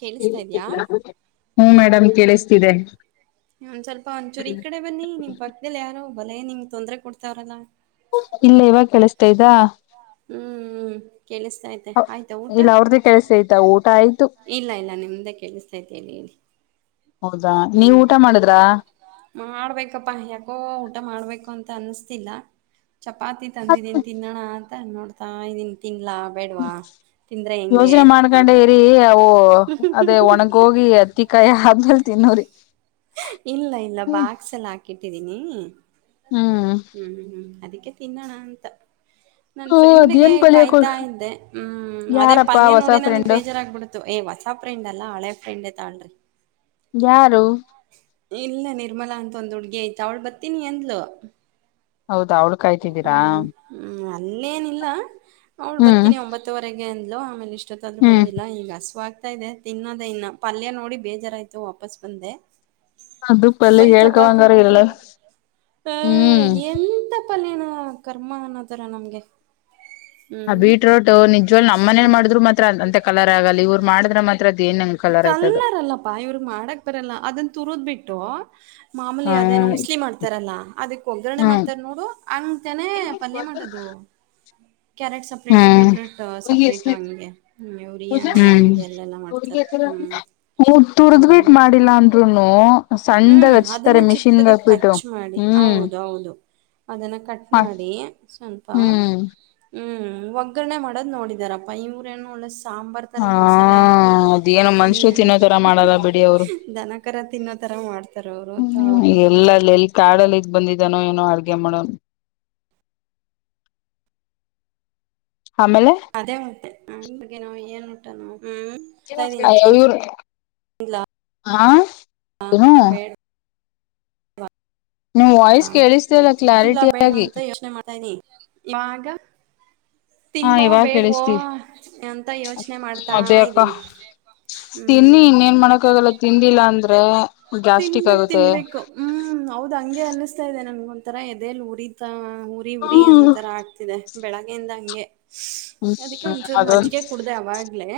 ಕೇಳಿಸ್ತಾ ಇದ್ಯಾ ಮೇಡಮ್ ಕೆಳಸ್ತಿದೆ. ಒಂದ್ ಸ್ವಲ್ಪ ಒಂದಚೂರು ಈ ಕಡೆ ಬನ್ನಿ ನಿಮ್ ಪಕ್ಕದಲ್ಲಿ ಯಾರೋ ಭಲೆ ನಿಮ್ಗೆ ತೊಂದ್ರೆ ಕೊಡ್ತಾವ್ರಲ್ಲಾ. ಇಲ್ಲ ಇವಾಗ ಕೇಳಿಸ್ತಾ ಇದ. ಹ್ಮ ಕೇಳಿಸ್ತೈತೆ ಆಯ್ತಾ ಊಟ. ಇಲ್ಲ ಅವ್ರ್ದೇ ಕೇಳಿಸ್ತೈತಾ ಊಟ ಆಯ್ತು. ಇಲ್ಲ ಇಲ್ಲ ನಿಮ್ದೆ ಕೇಳಿಸ್ತೈತೆ ಹೇಳಿ. ಹೌದಾ ನೀವ್ ಹ್ಮ್ ಊಟ ಮಾಡುದ್ರಾ? ಮಾಡ್ಬೇಕಪ್ಪಾ ಯಾಕೋ ಊಟ ಮಾಡ್ಬೇಕು ಅಂತ. ಅನ್ಸಾತಿಲ್ಲ ಚಪಾತಿ ತಂದಿದೀನ್ ತಿನ್ನೋಣ ಅಂತ ನೋಡ್ತಾ ಇದೀನಿ ತಿನ್ಲಾ ಇಲ್ಲಾ ಬೇಡ್ವಾ. ಯೋಚನೆ ಮಾಡ್ಕೊಂಡೆ ಇರಿ ಅವು ಅದೇ ಒಣಗೋಗಿ ಅತ್ತಿಕಾಯಿ ಆದ್ಮೇಲೆ ತಿನ್ನೂರಿ. ಇಲ್ಲ ಇಲ್ಲ ಬಾಕ್ಸ್ ಅಲ್ ಹಾಕಿಟ್ಟಿದೀನಿ. ಹ್ಮ್ ಹ್ಮ್ ಹ್ಮ್ ಅದಕ್ಕೆ ತಿನ್ನೋಣ ಅಂತ. ನನ್ ಹು ಫ್ರೆಂಡ್ಗೆ ಅದೇನ್ ಪಲ್ಯ ಕೊ ಕಾಯ್ತಾ ಇದ್ದೆ ಹ್ಮ್ ಅದೇ ಯಾರಪ್ಪಾ ಪಲ್ಯ ಹೊಸ ನೋಡಿ ನನಗ್ ಫ್ರೆಂಡು ಬೇಜಾರಾಬಿಡ್ತು. ಏ ಹೊಸ ಫ್ರೆಂಡ್ ಅಲ್ಲ ಹಳೆ ಫ್ರೆಂಡ್ ತೊಗೋರಿ ಯಾರು. ಇಲ್ಲ ನಿರ್ಮಲಾ ಅಂತ ಒಂದ್ ಹುಡ್ಗಿ ಐತೆ ಅವಳು ಬರ್ತೀನಿ ಅದ್ಲು ಹೌದಾ ಅವ್ಳ್ ಕಾಯ್ತಿದ್ದೀರಾ? ಹ್ಮ್ ಹ್ಮ್ ಅಲ್ಲೇನಿಲ್ಲ ಅವಳು ಹ್ಮ್ ಬರ್ತೀನಿ ಒಂಬತ್ತವರೆಗೆ ಅಂದ್ಲು. ಅಂದ್ಲು ಮತ್ ಇಷ್ಟೊತ್ತಾದರು ಹ್ಮ್ ಬಂದಿಲ್ಲ ಈಗ ಹಸಿವಾ ತ ಇದೆ ತಿನ್ನೋದ ಇನ್ನ ಪಲ್ಯ ನೋಡಿ ಬೇಜಾರಯ್ತು ವಾಪಸ್ ಬಂದೆ. ದುಪ್ಪ ಅಲ್ಲಿ ಬರೀ ಹೇಳ್ಕೊಕೊಂಡ ಚಪಾತಿ ಬಂದವರಿಗೆ ಮಾತ್ರ ಇಲ್ಲಾ ಹ್ಮ್. ಏನೋ ಕರ್ಮ ಅನ್ನೋತರ ನಮ್ಗೆ. ಹ ಹ್ಮ್ ಬೀಟ್ರೋಟ್ ನಿಜ್ವಲ್ ನಮ್ಮ್ನೇನ್ ಮಾಡಿದ್ರು ಮಾತ್ರ ಅಂತೆ ಕಲರ್ ಆಗಲಿ ಇವ್ರು ಮಾಡಿದ್ರೆ ಮಾ ಕಲ್ಲರಲ್ಲಪ್ಪಾ ಇವ್ರಗ್ ಮಾಡಕ್ ಬರಲ್ಲ ಅದನ್ ತುರದ್ ಬಿಟ್ಟು ಮಾಮೂಲಿ ಹ್ಮ್ ಅದೇನೋ ಊ ಬಸ್ಲಿ ಮಾಡ್ತಾರಲ್ಲಾ ಅದಕ್ ಒಗ್ಗರಣೆ ಹ್ಮ್ ಮಾಡ್ತಾರ ನೋಡು ಹಂಗ ತನೆ ಪಲ್ಯ ಮಾಡದು. [inaudible] ಕ್ಯಾರೆಟ್ ಸಪ್ರೇಟು ಹ್ಮ್ ಬೀಟ್ರೂಟ್ ಸಪ್ರೇಟು ಹಂಗೆ ಉರಿಯನಲ್ಲ ಹಿಂಗೆ ಎಲ್ಲ ಮಾಡ್ತಾರ ಹ ತುರ್ದ್ಬಿಟ್ ಮತ್ತೆ ಮಾಡಿಲ್ಲಾ ಅಂದ್ರುನು. ಸಣ್ಣದಾಗ್ ಹ್ಮ್ ಅದನ್ನ ಹಚ್ತಾರೆ ಮಿಷಿನ್ಗ್ ಚಿಕ್ಕದಾಗಿ ಹಾಕ್ಬಿಟ್ಟು ಕಚ್ ಮಾಡಿ ಹ್ಮ್ ಹೌದು ಹೌದು. ಅದನ್ನ ಕಟ್ ಮಾಡಿ ಸ್ವಲ್ಪ. ಹ್ಮ್ ಹ್ಮ್ ಒಗ್ಗರಣೆ ಮಾಡೋದು ನೋಡಿದಾರಪ್ಪ ಇವರೇನು ಒಳೆ ಸಾ ಸಾಂಬಾರು ಥರ ಹಾ ಮಸಾಲೆ ಹಾಕಿ ಅದೇನೋ ಮನುಷ್ರು ತಿನ್ನೋ ತರ ದನಕರ ತಿನ್ನೋದ ಹ್ಮ ಇಲ್ಲಾ ಎಲ್ಲಲ್ಲಿ ಎಲ್ಲಿ ಕಾಡಲ್ಲಿ ಇದ್ ಬಂದಿದ್ದಾನೋ ಏನೋ ಅಡ್ಗೆ ಮಾಡೋನು. ಆಮೇಲೆ ಅದೇ ಮತ್ತೆ ನಗೆ ನಾವು ಏನ್ ಊಟನೋ. ಅಯ್ಯೋ ಇವರು ಹಾ ತಿನ್ ಹ್ಮ್. ಬೇಡವಾ ವಾಯ್ಸ್ ಹಾ ಕೇಳಿಸ್ತಿಲ್ಲ ತಿನ್ಲಾ ಕ್ಲಾರಿಟಿ ಬೇಡ್ವಾ ಆಗಿ ಅಂತ ಯೋಚನೆ ಮಾಡ್ತಾನಿ ಇವಾಗ. ಹಾ ತಿನ್ಲೊ ಇವಾಗ ಬೇಡ್ವೋ ಕೇಳಿಸ್ತೀವಿ ಎಂತ ಯೋಚನೆ ಮಾಡ್ತಾ ಅದೇ ಅಕ್ಕ ಇದ್ದೀನಿ. ತಿನ್ನಿ ಹ್ಮ್ ಇನ್ನ ಏನ್ ಮಾಡಕ್ಕ ಆಗಲ್ಲ ತಿಂದಿಲ್ಲ ಅಂದ್ರೆ. ಗ್ಯಾಸ್ಟ್ರಿಕ್ ತಿನ್ಬೇಕು ಆಗುತ್ತೆ ತಿನ್ಬೇಕು ಹ್ಮ್ ಹೌದ್ ಹಂಗೆ ಅನ್ನಿಸ್ತಾ ಇದೆ ನನ್ಗ ಒಂಥರ ಎದೆಲ್ ಉರಿತ. ಉರಿ ಉರಿ ಅನ್ನೋ ಹ್ಮ್ ತರ ಆಗ್ತಿದೆ ಬೆಳಗ್ಗೆಯಿಂದ ಹಂಗೆ. ಅದಕ್ಕೆ ಹ್ಮ್ ಒಂಚೂರು ಅದೊಂದು ಮಜ್ಜಿಗೆ ಕುಡ್ದೆ ಅವಾಗ್ಲೇ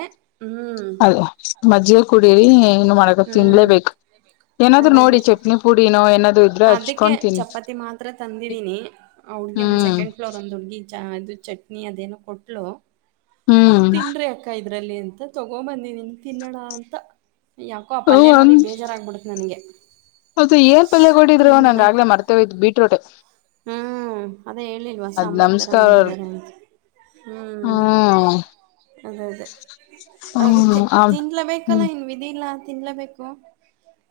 ಹ್ಮ್ ಅದು ಮಜ್ಜಿಗೆ ಕುಡಿ. ಏನು ಮಾಡಕಲ್ಲ ತಿನ್ಲೇಬೇಕ. [inaudible] ಅದ ಅದೇ ಏನಾದ್ರು ಇದ್ರೆ ಅದಕ್ಕೆ ಹಚ್ಕೊಂಡ್ ತಿನ್ನಿ ಚಪಾತಿ ಮಾತ್ರ ತಂದಿದೀನಿ ಅವಳ. ಒಂದ ಹ್ಮ್ ಸೆಂಡಫ್ಲೋರ್ ಒಂದ ಹುಡುಗಿ. ಚ ಇದು ಚಟ್ನಿ ಅದೇನೋ ಕೊಟ್ಲು ಹ್ಮ್ ತಿನ್ರೀ ಅಕ್ಕ ಇದ ಅ್ರಲ್ಲಿ ಅಂತ ತಗೋ ಬಂದ ತಿನ್ನೋ ಅಂತ ಯಾಕೋ ಆ ಪಲ್ಯ ನೋಡಿ ಬೇಜಾರಾಗಬಿಡತ್ತ. [unintelligible] ಹೌದು ಏನ್ ಪಲ್ಯ ಕೊಡಿದ್ರು ನಂಗ ತಿನ್ನ ಆಗ್ಲೇ ಮರ್ತೇ ಹೋಯ್ತು ಬೀಟರೂಟ್. ಹ್ಮ್ ಅದೇ ಹೇಳಿಲ್ವಾ ಸಾಂಬಾರ್ ತರಾ ನಮಸ್ಕಾರ ಮಾಡಿದಿದ್ದಾರೆ ಅಂತ. ಹ್ಮ್ ಅದೇ ಅದೇ. ಅದಕ್ಕೆ ಹ್ಮ್ ತಿನ್ಲಬೇಕಲ್ಲ ಹ್ಮ್ ಇನ್ ವಿಧಿ ಇಲ್ಲ ತಿನ್ಲಬೇಕು.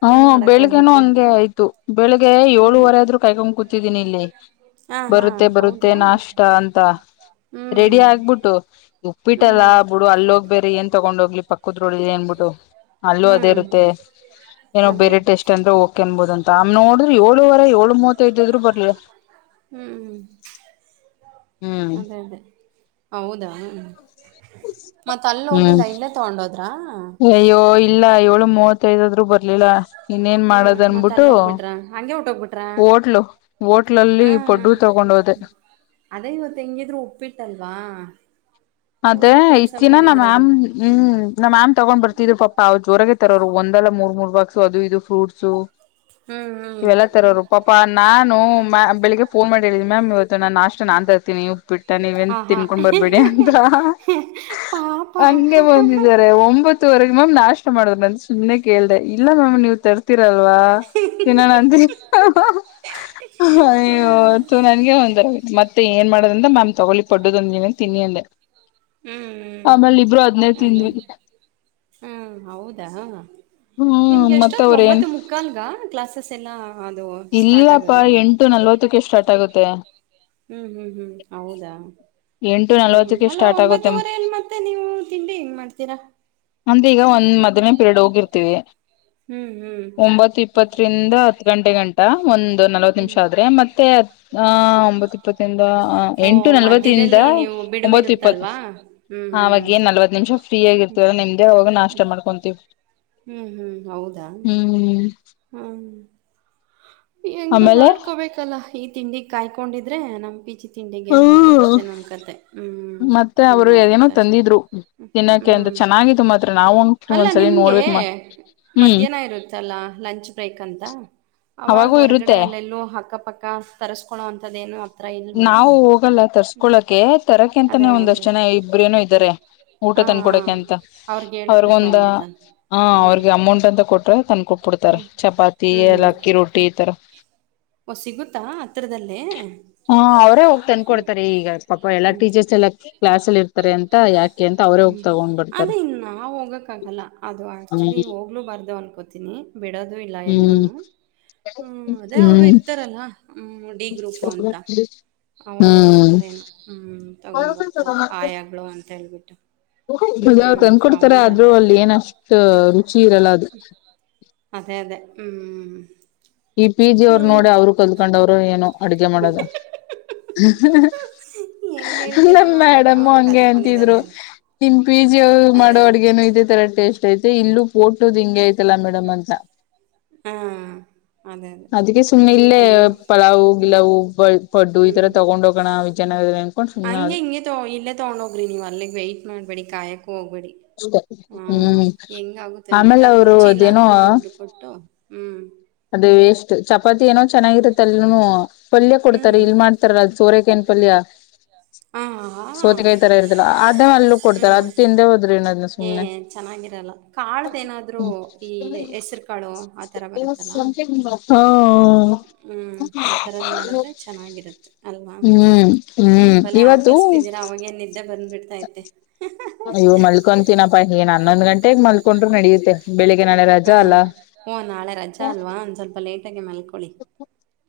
ಹ್ಮ ಬೆಳಿಗ್ಗೆನು ಹಂಗೆ ಆಯ್ತು ಬೆಳಿಗ್ಗೆ ಹ್ಮ್ ಏಳುವರೆ ಆದ್ರೂ ಕಾಯ್ಕೊಂಡ್ ಕೂತಿದ್ದೀನಿ ಇಲ್ಲಿ. ಹಾ ಹಾ ಬರುತ್ತೆ ಬರುತ್ತೆ ಹೌದಾ ನಾಷ್ಟ ಅಂತ ಹ್ಮ್ ರೆಡಿ ಆಗ್ಬಿಟ್ಟು. ಬಿಟ್ಟಲ್ಲ ಹ್ಮ್ ಬಿಡು ಅಲ್ಲಿ ಹೋಗ್ ಬೇರೆ ಏನ್ ತಗೊಂಡೋಗ ಕುದ್ರೋ ಏನ್ಬಿಟ್ಟು ಅಲ್ಲೂ ಅದೇ ಹ್ಮ್ ಇರುತ್ತೆ ಏನೋ ಅದೇ ಬೇರೆ ಟೇಸ್ಟ್ ಅಂದ್ರೆ ಓಕೆ. [unintelligible] ಏಳುವರೆ ಏಳು ಮೂವತ್ತ ಐದಾದ್ರು ಬರ್ಲ ಹ್ಮ್ ಅದೇ ಅದೇ ಹೌದಾ. ಮತ್ತ ಅಲ್ಲ ಹೋಗಿಲ್ಲ ಹ್ಮ್ ಇಲ್ಲೇ ತಗೊಂಡೋದ್ರ. ಅಯ್ಯೋ ಇಲ್ಲ ಏಳು ಮೂವತ್ತೈದಾದ್ರು ಬರ್ಲಿಲ್ಲ. ಇನ್ನೇನ್ ಹ್ಮ್ ಮಾಡೋದ್ ಮತ್ತ ಅನ್ಬಿಟ್ಟು ಅಲ್ಲಿ ಹೋಗ್ಬಿಟ್ರ ಹಂಗೆ ಹೊಟ್ಟೋಗ್ಬಿಟ್ರ ಹೋಟ್ಲು ಹೋಟ್ಲಲ್ಲಿ ಹಾ ಪೊಡ್ಡು ಹಾ ತಗೊಂಡ ಗೊಂಡ ಹೋದೆ. ಅದೇ ಇವತ್ತು ಹೆಂಗಿದ್ರು ಉಪ್ಪಿಟ್ಟಲ್ವಾ. ಅದೇ ಒಳ್ಳೆ ಕೆಲ್ಸ ಇತ್ತಿನ ನಮ್ಮ್ ಮಾಡಿದೀರ ಮಾಮ್ ಬಿಡ್ರಿ ಹ್ಮ್ ನಮ್ ಮಾಮ್ ತಗೊಂಡ. ಬರ್ತಿದ್ರು ಪಾ ಅವ್ರು ಜೋರಾಗ ತರೋರು ಒಂದಲ್ಲ ಮೂರ್ ಮೂರ್ ಬಾಗಕ್ಸು ಅದು ಇದು ಫ್ರೂಟ್ಸು. ಹ್ಮ್ ಹ್ಮ್ ಇವೆಲ್ಲಾ ತರೋರು ಪಾಪಾ ನಾನು ಮ ಬೆಳಿಗ್ಗೆ ಫೋನ್ ಮಾಡಿ ಹೇಳಿದಿ ಮ್ಯಾಮ್ ಇವತ್ ತ್ತ ನಾಸ್ಟಾ ನಾನ್ ತರ್ತೀನಿ ಉಪ್ಪಿಟ್ಟ ನೀವ ಏನ ಆಹಾ ತಿನ್ಕೊಂಡ್ ಬರ್ಬೇಡಿ ಅಂತ ಹಹ. ಪಾಪ ಹಂಗೆ ಹ್ಮ್ ಬಂದಿದ್ದಾರೆ ಒಂಬತ್ತವರೆಗೆ ಮ್ಯಾಮ್ ನಾಸ್ಟಾ ಮಾಡುದ್ರ ಅಂತ ಸುಮ್ಮನೆ ಕೇಳ್ದೆ ಇಲ್ಲಾ ಮ್ಯಾಮ್ ನೀವು್ ತರ್ತೀ ಲ್ವಾ ತಿನ್ನೋಣ ಅಂದ ಹಹ. ಹ ಅಯ್ಯೋ ಹ್ಮ್ ಥೋ ನನ್ಗೆ ಒಂದ ತರಾ ಆಯ್ತು. ಮತ್ತ ಏನ್ ಮಾಡೋದ್ರ ಮಾಮ್ ತಗೊಳ್ಳಿ ಪಡ್ಡದೊಂದ ನೀನನ್ ತಿನ್ನಿ ಅಂದೆ. ಆಮೇಲೆ ಇಬ್ರು ಹದ್ನೇ ತಿಂದ್ವಿ. ಹಾ ಹೌದಾ ನಿಮ್ಗೆ ಹ್ಮ್ ಮತ್ತ ಎಷ್ಟೊತ್ ಅವ್ರ ಏನ್ ಗೊಂಬತ್ತು ಮುಕ್ಕಾಲ್ಗ. ಕ್ಲಾಸಸ್ ಎಲ್ಲಾ ಇಲ್ಲಪ್ಪಾ ಎಂಟು ನಲ್ವತ್ತಕ್ಕೆ ಸ್ಟಾರ್ಟ್ ಆಗುತ್ತೆ. ಹ್ಮ್ ಹ್ಮ್ ಹ್ಮ್ ಹೌದಾ ಎಂಟು ನಲ್ವತ್ತಕ್ಕೆ ಇನ್ನಲ್ಲ ಸ್ಟಾರ್ಟ್ ಆಗುತ್ತೆ ಒಂಬತ್ತುವರೆಲ್ ಮತ್ತೆ ನೀವು ತಿಂಡಿ ನ್ ಮಾಡ್ತೀರಾ. ಅಂದ್ರೆ ಈಗ ಒಂದ್ ಮದನನೆ ಪೀರಿಯಡ್ ಹೋಗಿರ್ತೀವಿ ಹ್ಮ್ ಹ್ಮ್ ರಿಂದ ಹತ್ತು ಗಂಟೆ ಗಂಟಾ ಒಂದು ನಲವತ್ತು ನಿಮಿಷ ಹ್ಮ್ ಆದ್ರೆ ಮತ್ತೆ ಒಂಬತ್ತು ಇಪ್ಪತ್ತ. ಓ ಎಂಟು ನಲ್ವತ್. [inaudible] ಮಧ್ಯದಲ್ಲಿ ನೀವು ಒತ್ತು ಇಪ್ಪತ್ತುಾಗ ಬಿಡುವಿರುತ್ತಲ್ವಾ ಹ್ಮ್ ಹ್ಮ್ ನಲ್ವ ನಿಮಿಷ ಫ್ರೀ ಆಗಿರ್ತವಲ್ಲ ನಿಮ್ದೆ ಅವ ನಾ. ಇಷ್ಟ ಮಾಡ್ಕೊಂತೀವಿ. ಹ್ಮ್ ಹ್ಮ್ ಹೌದಾ. ಹ್ಮ್ ಹ್ಮ ಹೆಂಗ ಆಮೇಲೆ ಮಾಡ್ಕೊಬೇಕಲ್ಲ ಈ ತಿಂಡಿ ಕಾಯ್ಕೊಂಡಿದ. ಆದ್ರೆ ನಮ್ ಪಿಜಿ. ತಿಂಡಿಗೆ ಮುಗೀತಷ್ಟೇ ನಮ್ ಕತೆ ಹ್ಮ್ ಮತ್ತೆ ಹಂಗ ಅವರು ಏನೋ ಆಗತ್ತ ಅಷ್ಟೇ ತಂದಿದ್ರು ತಿನ್ನಕ್ಕೆ ಅಂತ ಹ್ಮ್. ಚೆನ್ನಾಗಿತ್ತು ಮಾತ್ರ [inaudible] ನಾವಂತು ಅಲ್ಲ ಒಂದ್ಸಲಿ ನಿಮ್ಗೆ ನೋಡ್ಬೇಕ ಹ್ಮ್ ಮಧ್ಯಾಹ್ನ ಇರುತ್ತಲ್ಲ ಲಂಚ್ ಬ್ರೇಕ್ ಅಂತ. ಅ ಅವಾಗ ಅವಾಗೂ ಹೊರ್ಗಡೆ ಇರುತ್ತೆ ಅಲ್ಲೆಲ್ಲೂ ಅಕ್ಕ ಪಕ್ಕ ತರಿಸಸ್ಕೊ ಅಂತದ ಏನು. ನಾವು ಹೋಗಲ್ಲ ತರ್ಸ್ಕೊಳಕ್ಕೆ ಅದೇ ತರಕಂತಾನೇ ಒಂದಷ್ಟ್ ಅವರು ಜನ ಇಬ್ರೇನೋ ಇದ್ದಾರೆ. ಊಟ ಹಾಂ ಹಾಂ ತನ್ಕೊಡಕ ಅಂತ ಅವ್ರಿಗೆ ಹೇಳಿದ್ರೆ ಅವ್ರಗೊಂದ ತೊಂಬರ್ತಾರೆ ಹ ಹ್ಮ್ ಅವ್ರಗೆ ಅಮೌಂಟ್ ಅಂತ ಕೊಟ್ರೆ ತಂದಕೊ ಕೊಡ್ತಾರ ಹ್ಮ್ ಚಪಾತಿ ಎ ಹ್ಮ್ ಲಕ್ಕಿ ರೊಟ್ಟಿ ಈ ತರ. ಓ ಸಿಗುತ್ತಾ ಹತ್ರದಲ್ಲೇ. ಹಾ ಅವರೇ ಹೋಗ್ ತಂದ್ಕ ಕೊಡ್ತಾರೆ ಈಗ ಪಾಪ ಎಲ್ಲಾ ಹ್ಮ್ ಟೀಚರ್ಸ್ ಎಲ್ಲಾ ಕ್ಲಾಸ್ ಅಲ್ಲಿ ಇರ್ತಾರೆ ಅಂತ ಯಾಕ. ಹ್ಮ್ ಅದೇ ಇನ್ ನಾವ ಹೋಗಕ್ಕ ಆಗಲ್ಲ ಅದು ಹ್ಮ್ ಆಕ್ಚುಲಿ ಹೋಗ್ಲುೂ ಬರ್ದ ಅನ್ಕ. ಕೋತೀನಿ ಬಿಡೋದು ಇಲ್ಲ ಹ್ಮ್ ಎಲ್ಲನು ಹ್ಮ್ ಅದೇ ಅವರು ಹ್ಮ್ ಇರ್ತಾರಲ್ಲ. ಡಿ ಗ್ರೂಪು ಅಂತ ಅವರು ಹ್ಮ್ ಹೋಗ್ತಾರೇನು ಹ್ಞ. ತಗೊಬರ್ತಾರೆ ಆಯಾಗಳು ಅಂತೇಳ್ಬಿಟ್ಟು. ಜಾವ ತಂದಕೊಡ್ತಾರ ಆದ್ರೂ ಅಲ್ಲಿ ಏನಷ್ಟ ರುಚಿ ಇರಲ್ಲ ಅದು. ಅದೇ ಅದೇ ಹ್ಮ್. ಈ ಪಿ ಜಿ ಅವರು ನೋಡ ಹ್ಮ್ ಅವರು ಕಲ್ಕೊಂಡ ಅವರು ಏನು ಅಡಗೆ ಮಾಡದ. ಹೆಂಗ್ ಹೇಳ್ತೀರಾ ನಮ್ ನೋಡ್ರಿ ಮೇಡಮು ಅವರು ಹಂಗೆ ಅಂತಿದ್ರು ಕಲ್ತ್ಕೊಂಡಿದ್ದಾರೆ ಅಂತ ನಿಮ. ಪೀಜಿ ಅದೇ ಮಾಡೋ ಅದೇ ಅಡಗೆೇನು ಇದೇ ತರ ಟೇಸ್ಟ್. ಐತೆ ಇಲ್ಲ ಪೋಟೋದ್ ಹಿಂಗೆ ಐತಲ್ಲ ಮೇಡಮ್ ಅಂತ. ಹುಂಮ್ ಅದಕ್ಕೆ ಸುಮ್ಮ್ನೆ ಇಲ್ಲೇ ಪಲಾವ್ ಹ್ಮ್ ಗಿಲಾವು ಬ- ಪಡ್ಡು ಈ ತರ ಹ್ಮ್ ತಗೊಂಡ್ ಹೋಗೋಣ. ವಿಜಯನಗರ ಅನ್ಕೊಂಡ್ ಸುಮ್ನೆ ಹಂಗೆ ಆದೆ ಹಿಂಗೆ ತ ಇಲ್ಲೇ ತಗೊಂಡ ಹೋಗ್ರಿ ನೀವ್ ಅಲ್ಲಿಗೆ ವೈಟ್ ಮಾಡ್ಬೇಡಿ ಕಾಯಕ ಹೋಗ್ಬೇಡಿ ಅಷ್ಟೆ ಹ್ ಹ್ಮ್ -ಹೆಂಗ ಆಗುತ್ತೆ ನೋಡ್ರಿ ಆಮೇಲೆ ಅಲ್ಲಿ ಅವರು ರುಚಿ ಇಲ್ಲ ಅದೇನೋ ಅಂದ್ರೆ ದುಡ್ಡು ಕೊಟ್ಟು. ಹ್ಮ್- ಲ್ಲನು ಪಲ್ಯ ಕೊಡ್ತಾರ ಹ್ಮ್ ಇಲ್ಲ ಮಾಡ್ತಾರ ಅದು ಸೋರೆಕಾಯಿ ಪಲ್ಯ. ಹಾ ಹಾ ಸೌತೆಕಾಯಿ ತರ ಇರ್ತಲ್ಲ ಆದೇ ಅಲ್ಲೂ ಕೊಡ್ತಾರ ಹ್ಮ್ ಅದು ತಿಂದೆ ಹೋದ್ರೆ ಅದನ್ನ ಸುಮ್ಮ್ನೆ. ಅಳತ್ತಹೇನ್ರಾದ್ರು ಈ ಹೆಸರು ಕಾಳು ಆತರ ಬರುತ್ತೆ. [unintelligible] ಹು-ಹು-ಹು. ಹ್ಮ್ಂ ಆತರದ್ ಮಾಡದ್ರೆ ಚೆನ್ನಾಗಿರುತ್ತೆ ಅಲ್ವಾ. ಹ್ಮ್ ಏನ್ ಹ್ಮ್ ಬಲೆ ಇವತ್ತು ಆಕಳಿಸತಿದ್ದೀರಾ ಅವಾಗೇ ನಿದ್ದೆ ಬಂದ್ ಬಿಡ್ತೈತೆ. ಐವು ಮಲ್ಕೊತೀನಪ್ಪಾ ಏನ್ ಹನ್ನೂಂದು ಗಂಟೆಗೆ ಮಲ್ಕೊಂಡ್ರು ನಡಿಯುತ್ತೆ. ಓ ಹುಂ ನಾಳೆ ರಜೆ ಅಲ್ವಾ ಒಂದ್ ಸ್ವಲ್ಪ ಲೇಟಾಗಿ ಮಲ್ಕೊಳ್ಳಿ.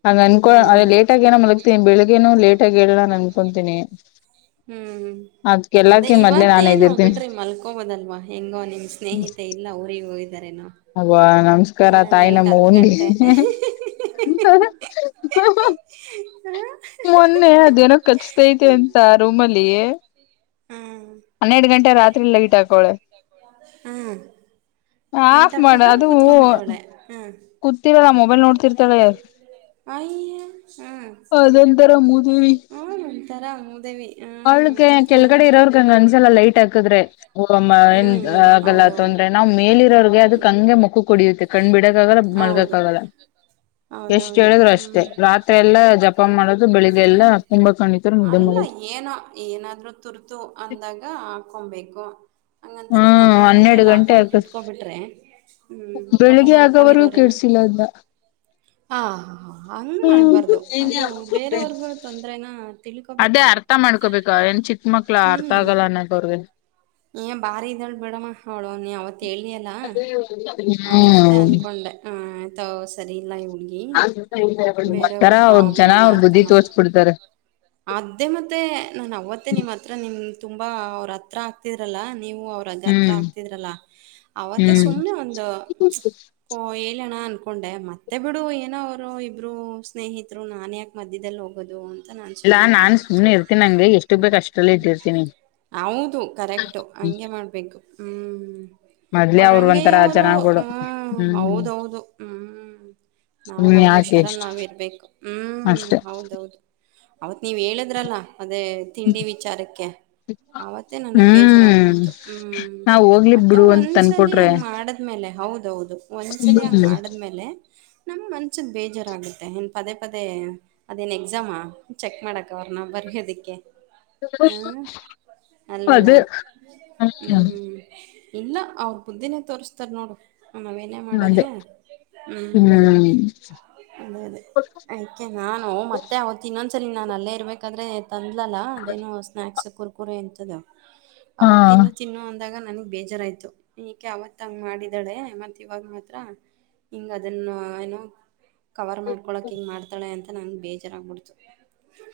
ಹಂಗ ಅನ್ಕೊ ಅದೇ ಹ್ಮ್ ಲೇಟ್ಗೇಏನ ಮಲಗ್ತೀನಿ ಬೆಳಿಗ್ಗೆನನು ಲೇಟ ಆಗ ಹೇಳ ಅನ್ಕೊತೀನಿ. ಹ್ಮ್, ಅದೇ ಇವ್ತ ಮೊದ್ಲೆ ನಾನ್ ಮತ್ತೇಏನು ಎದಿರ್ತೀನಿ ಬಿಡ್ರಿ ಮಲ್ಕೋಬೋದಲ್ವಾ ಹೆಂಗೋ ನಿಮ್ಮ ಸ್ನೇಹಿತ ಇಲ್ಲ ಊ್ರರಿಗೆ ಹೋಗಿ ಅವ್ವ ನಮಸ್ಕಾರ ತಾಯಿ ಲೈಟ್ ಹತ್ತು ನಮ್ಮವ್ವಂಗೆ ಗಂಟೆ ಹ್ ಹ್ ಇಹ್ ಮೊನ್ನೆ ಅದೇನೋ ಖಚ್ತೈತೆ ಅಂತ ರೂಮಲ್ಲಿ ಹಾ ಹನ್ನೆರಡು ಗಂಟೆ ರಾತ್ರಿ ಲೈಟ್ ಹಾಕ್ವಳೆ ಹಾ ಲೈಟ್ ಹಾಕ್ಬಿಟ್ಟು ಕೂತ್ಕೊಂಡು ಬಿಟ್ಟವಳೇ ಕೂತಿರಲ್ಲ ಮೊಬೈಲ್ ನೋಡ್ತಿರ್ತಾಳೆ ಅಯ್ಯ ಅದೊಂತರ ಮೂದೇವಿ ಹ್ಮ ಹ್ಮ ಒಂತರ ಮೂದವಿ ಹಾ ವಿಚಿತ್ರ ಅನ್ನತ. ಹ್ಮ್ ಅಂಗಂಸಲ್ಲ ಲೈಟ್ ಹಾಕಿದ್ರೆ ಹ್ಮ್ ಒಂ-ಮ-ಆಗಲ್ಲ ಹೌದೌದು ತೊಂದ್ರೆ ನಾವ್ ಮೇಲಿರೋರ್ಗೆ ಕನ್ಫರ್ಮ್. ಹಂಗೆ ಮುಖ ಹೊಡೆಯುತ್ತೆ ಕಣ್ ಬಿಡಕ್ಕಾಗಲ್ಲ ಹೌದು ಮಲಗೋಕಾಗಲ್ಲ ಎಷ್ಟು ಹೌದೌದು ಹೇಳಿದರು ಅಷ್ಟೇ ಹ್ಮ್ ಎಲ್ಲ ಜಪ ಮಾಡೋದು ಬೆಳಿಗ್ಗೆ ಹ್ಮ್ ಎಲ್ಲಾ ಕುಂಬಾ ಕರಣತರು ನಿದ್ದೆ ಅಲ್ಲ ಮಾಡುದು ಏನೋ ಏನಾದ್ರೂ ತುರ್ತು ಅಂದಾಗ ಹಾಕೊಂಬೇಕು ಹಂಗಂತ ಹಾ ನೀನ್ ಹನ್ನೆರಡು ಗಂಟೆಲಿ ಗಂಟೆ ಹಾಕೊಂಡು ಆಗ ಕುೂತ್ಕೊಬಿಟ್ರೆ- ಹ್ಮ್- ಪಾಪ ಬೆಳಿಗ್ಗೆ ಆಗೋವರೆಗೂ ಮಲ್ಕೊಂಡಿರೋರೇನು [unintelligible] ಹ ಹಂಗ್ ಮಾಡ್ಬಾರ್ದು ಅದು ಬೇರೆಯವ್ರಿಗೂ ತೊಂದ್ರನ ತಿಳ್ಕೋಬೇಕ ಅದೇ ಅವರು ಅರ್ಥ ಮಾಡ್ಕೋಬೇಕ ಏನ್ ಚಿಕ್ಕ ಮಕ್ಳ ಅರ್ಥ ಹ್ಮ್ ಆಗಲ್ಲ [unintelligible] ಏ ಬಾರಿ ಇದಾಳ್ ಬಿಡಮ್ಮ ಅವಳವ ನೀ ಅವತ್ ಹೇಳಿಯಲ್ಲಾ ಹ್ ಹು ತ ಸರಿ ಇಲ್ಲಾ ತರ ಅವದ ಜನ ಪ್ರಾಬ್ಲಮ್ನ ಅವ್ರ ಅರ್ಥ ಬುದ್ಧಿ ಮಾಡ ತೋಸ್ಬಿಡ್ತಾರೇ ಅದೇ ಮತ್ತೆ ನನ್ ಅವತ್ತೇ ನಿಮ್ಮ್ ಹತ್ರ ನಿಮ ತುಂಬಾ ಅವ್ರ ಹತ್ರ ಆಗ್ತಿದ್ರಲ್ಲ ನೀವು ಅವ್ರ ಹತ್ರ ಹ್ಮ್ ಆಗ್ತಿದ್ರಲ್ಲ ಅವತ್ತೆ ಹ್ಮ್ ಸುಮ್ಮನೆ ಒ [unintelligible] ಇಣ ಅನ್ಕೊಂಡೆ ಮತ್ತೆ ಬಿಡು ಏನೋ ಅವರು ಇಬ್ರು ಸ್ನೇಹಿತರು ನಾನ ಯಾಕೆ ಮಧ್ಯದಲ್ಲಿ ಹೋಗೋದು ನಾನು ಇಲ್ಲಾ ಸುಮ್ಮನಾದೆ ನಾನ್ ಅವತ್ತು ಸುಮ್ನೆ ಇರ್ತೀನಿಂಗೆ ಎಷ್ಟು ಬೇಕ್ ಅಷ್ಟರಲ್ಲ ಇಟ್ಟಿರ್ತೀನಿ ಹೌದು ಕರೆಕ್ಟ್ ಹಂಗೆ ಮಾಡ್ಬೇಕು ಹ್ಮ್ ಮೊದ್ಲೆೇ ಅವ್ರ ಅವರು ಹಂಗೆ ಒಂಥರ ಜನಗಳು ಹ್ಮ್ ಹ್ಮ್ ಹೌದೌದು ಹ್ಮ್ ನಾವು ಸುಮ್ನೆ ನಮ್ಮ ಯಾಕೆ ಹುಷಾರಲ್ಲಿ ಇಷ್ಟು ನಾವ ಇರ್ಬೇಕು ಹ್ಮ್ ಅಷ್ಟೆ ಹೌದೌದು ಅವತ್ ನೀವ್ ಹೇಳಿದ್ರಲ್ಲ ಅದೇ ತಿಂಡಿ ವಿಚಾರಕ್ಕೆ ಅವತ್ತೇ ನನಗ್ ಹ್ಮ್ ಬೇಜಾರಾಗಬಿಡ್ತು ಹ್ಮ್ ನಾವ್ ಹೋಗ್ಲಿ ಮತ್ತೆ ಬಿಡು ಅಂತ ಒಂದ್ಸಲಿ ತಂದಕೊಟ್ರೆ ಹಂಗ್ ಮಾಡದಮೇಲೆ ಹೌದ ಹೌದು ಒಂದ್ಸಲ ಆ ಮಾಡಿದ್ಮೇಲೆ ನಮ್ ಮನ್ಸ ಬೇಜಾರಾಗುತ್ತೆ ನ್ ಪದೇ ಪದೇ ಅದೇನ್ ಎಕ್ಸಾಮಾ ಚೆಕ್ ಮಾಡಕ ಅವ್ರನ ಬರೆಯೋದಿಕ್ಕೆ ಹ್ಮ ಅಲ್ವಲ ಅದೇ ಹ್ಮ್ ಇಲ್ಲ ಅವರು ಬುದ್ಧಿನೇ ತೋರಿಸಸ್ತಾರ ನೋಡು ನಾವೇನೇ ಅದೇ ಮಾಡಿದ್ರು ಹ್ಮ್ ಅದೇ ಅದೇ ಅಯ್ಕೆ ನಾನು ಮತ್ತೆ ಅವತ್ತ ಇನ್ನೊಂದು ಸರಿ ನಾನು ಅಲ್ಲೇ ಇರ್ಬೇಕಾದ್ರೆ ತಂದಲಲ್ಲ ಅದೇನು ಸ್ನಾಯಾಕ್ಸ್ ಕುರ್ಕುರು ಎಂತದ ಹಾ ಅವಾಗ ತಿನ್ನು ತಿನ್ನು ಅಂದಾಗ ನನ್ಗ್ ಬೇಜಾರಾಯ್ತು ಈಏಕೆ ಅವಾತು ಹಂಗ್ ಮಾಡಿದ್ದಾಳೆ ಮತ್ತೆ ಇವಾಗ ಮಾತ್ರ ಹಿಂಗ ಅದನ್ನು ಏನೋ ಕವರ್ ಮಾಡ್ಕೊಳಕ್ ಹಿಂಗ ಮಾಡ್ತಳ ಅಂತ ನಂಗೆ ಬೇಜಾರಾಗ್ಬಿಡ್ತು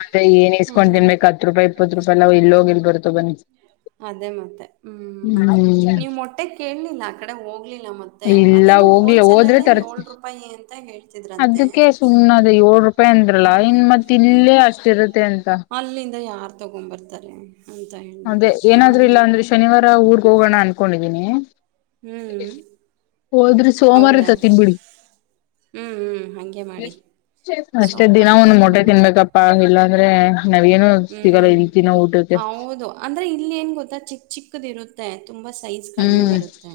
ಮತ್ತೆ ಏನ್ ಇಸ್ಕೊಂಡ್ ಹ್ಞೂ ತಿನ್ಬೇಕಕ್ ಹತ್ ರೂಪಾಯಿ ಇಪ್ಪತ್ತು ರೂಪಾಯಿ ಎಲ್ಲ ಹೊಗಿಲ್ ಬರ್ತೋ ಬನ್ನಿ ಅದೇ ಮತ್ತೆ ಹ್ಮ್ ಹ್ಮ್ ನೀವ್ ಮೊಟ್ಟೆ ಕೇಳಲಿಲ್ಲ ಆ ಕಡೆ ಹೋಗ್ಲಿಲ್ಲ ಮತ್ತೆ ಅದೇನು ಹೋಲ್ಸೆಲ್ಲಿ ಅದಕ್ಕೆೇ ಸುಮ್ಮ ಅದು ಏಳ ರೂಪಾಯಿ ಅಂದ್ರಲ್ಲ ಇನ್ ಮತ್ ಹ್ಮ್ ಇಲ್ಲೇ ಅಷ್ಟಿರುತ್ತೆ ಅಂತ ಅಲ್ಲಿಂದ ಯಾರ್ ತಗೊಂಡ್ ಬರ್ತಾರೆ ಅಂತ ಅದೇ ಹೇಳ್ಬಿಟ್ಟು. ಏನಾದ್ರೂ ಇಲ್ಲ ಹ್ಮ್. ಅಂದ್ರೆ ಶನಿವಾರ ಊರ್ಗ್ ಹೋಗೋಣ ಅನ್ಕೊಂಡಿದೀನಿ ಹ್ಮ್. ಹೋದ್ರಿ ಸೋಮಾರ ಹೌದಾ? ತರ್ತೀನಿ ಬಿಡು ಹ್ಮ್, ಹ್ಮ್. ಹಂಗೆ ಮಾಡಿ. ಅಷ್ಟೇ ಸೋಮವಾರ ದಿನ ಒಂದ ಮೊಟೆ ತಗೋಬನ್ನಿ. ತಿನ್ಬೇಕಪ್ಪಾ ಇಲ್ಲಾ ಅಂದ್ರೆ ಹ್ಮ್ ಹೌದು ಅಂದ್ರೆ ಇಲ್ಲಿ ಏನ್ ಗೊತ್ತಾ ಚಿಕ್ಕ ಚಿಕ್ಕದ್ ಇರುತ್ತೆ. ತುಂಬ ಸೈಜ್ ಕಡಿಮೆ ಹ್ಮ್ ಬರುತ್ತೆ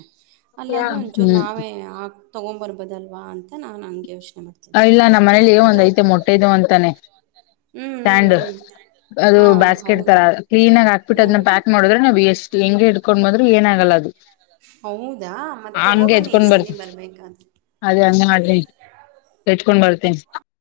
ಅಲ್ಲಾದ್ರೂ ಒಂಚೂರು ಹ್ಮ್ ನಾವೇ ಹಾಕಿ ತೊಗೊಂದ ಬಾರ್ಬೋದಲ್ಲ ಅಂತ. ನಾನು ಹಂಗೆ ಯೋಚನೆ ಮಾಡ್ತೀನಿ. ಇಲ್ಲ ನಮ್ಮ ಮನೇಲಿ ಒಂದು ಅಂದ್ರೆ ಐತೆ ಮೊಟ್ಟೆದು ಅಂತಾನೆ- ಹ್ಮ್ ಹ್ಮ್ ಸ್ಟ್ಯಾಂಡ್ ಹ್ಮ್ ಅದು ಹಾ ಬ್ಯಾಸ್ಕೆಟ್ ಹೌದಾ ತರ ಕ್ಲೀನ್ ಆಗಿ ಹಾಕ್ಬಿಟ್ಟು ಅದನ್ನ ಹ್ಮ್ ಪ್ಯಾಕ್ ಮಾಡುದ್ರೆ ನಾವು ಎಷ್ಟು - ಹಿಂಗೆ ಹಿಡ್ಕೊಂಡ್ ಬಂದ್ರು ಏನ ಆಗಲ್ಲ ಅದು. ಹೌದಾ ಮತ್ತ ಹಂಗೆ ತಗೋಬನ್ನಿ ಈ ಎತ್ಕೊಂಡ್ ಬರ್ತ ಸಲಿ ಬರ್ಬೇಕಾದ್ರೆ. ಇಟ್ಕೊಂಡ್ ಬರ್ತೇನೆ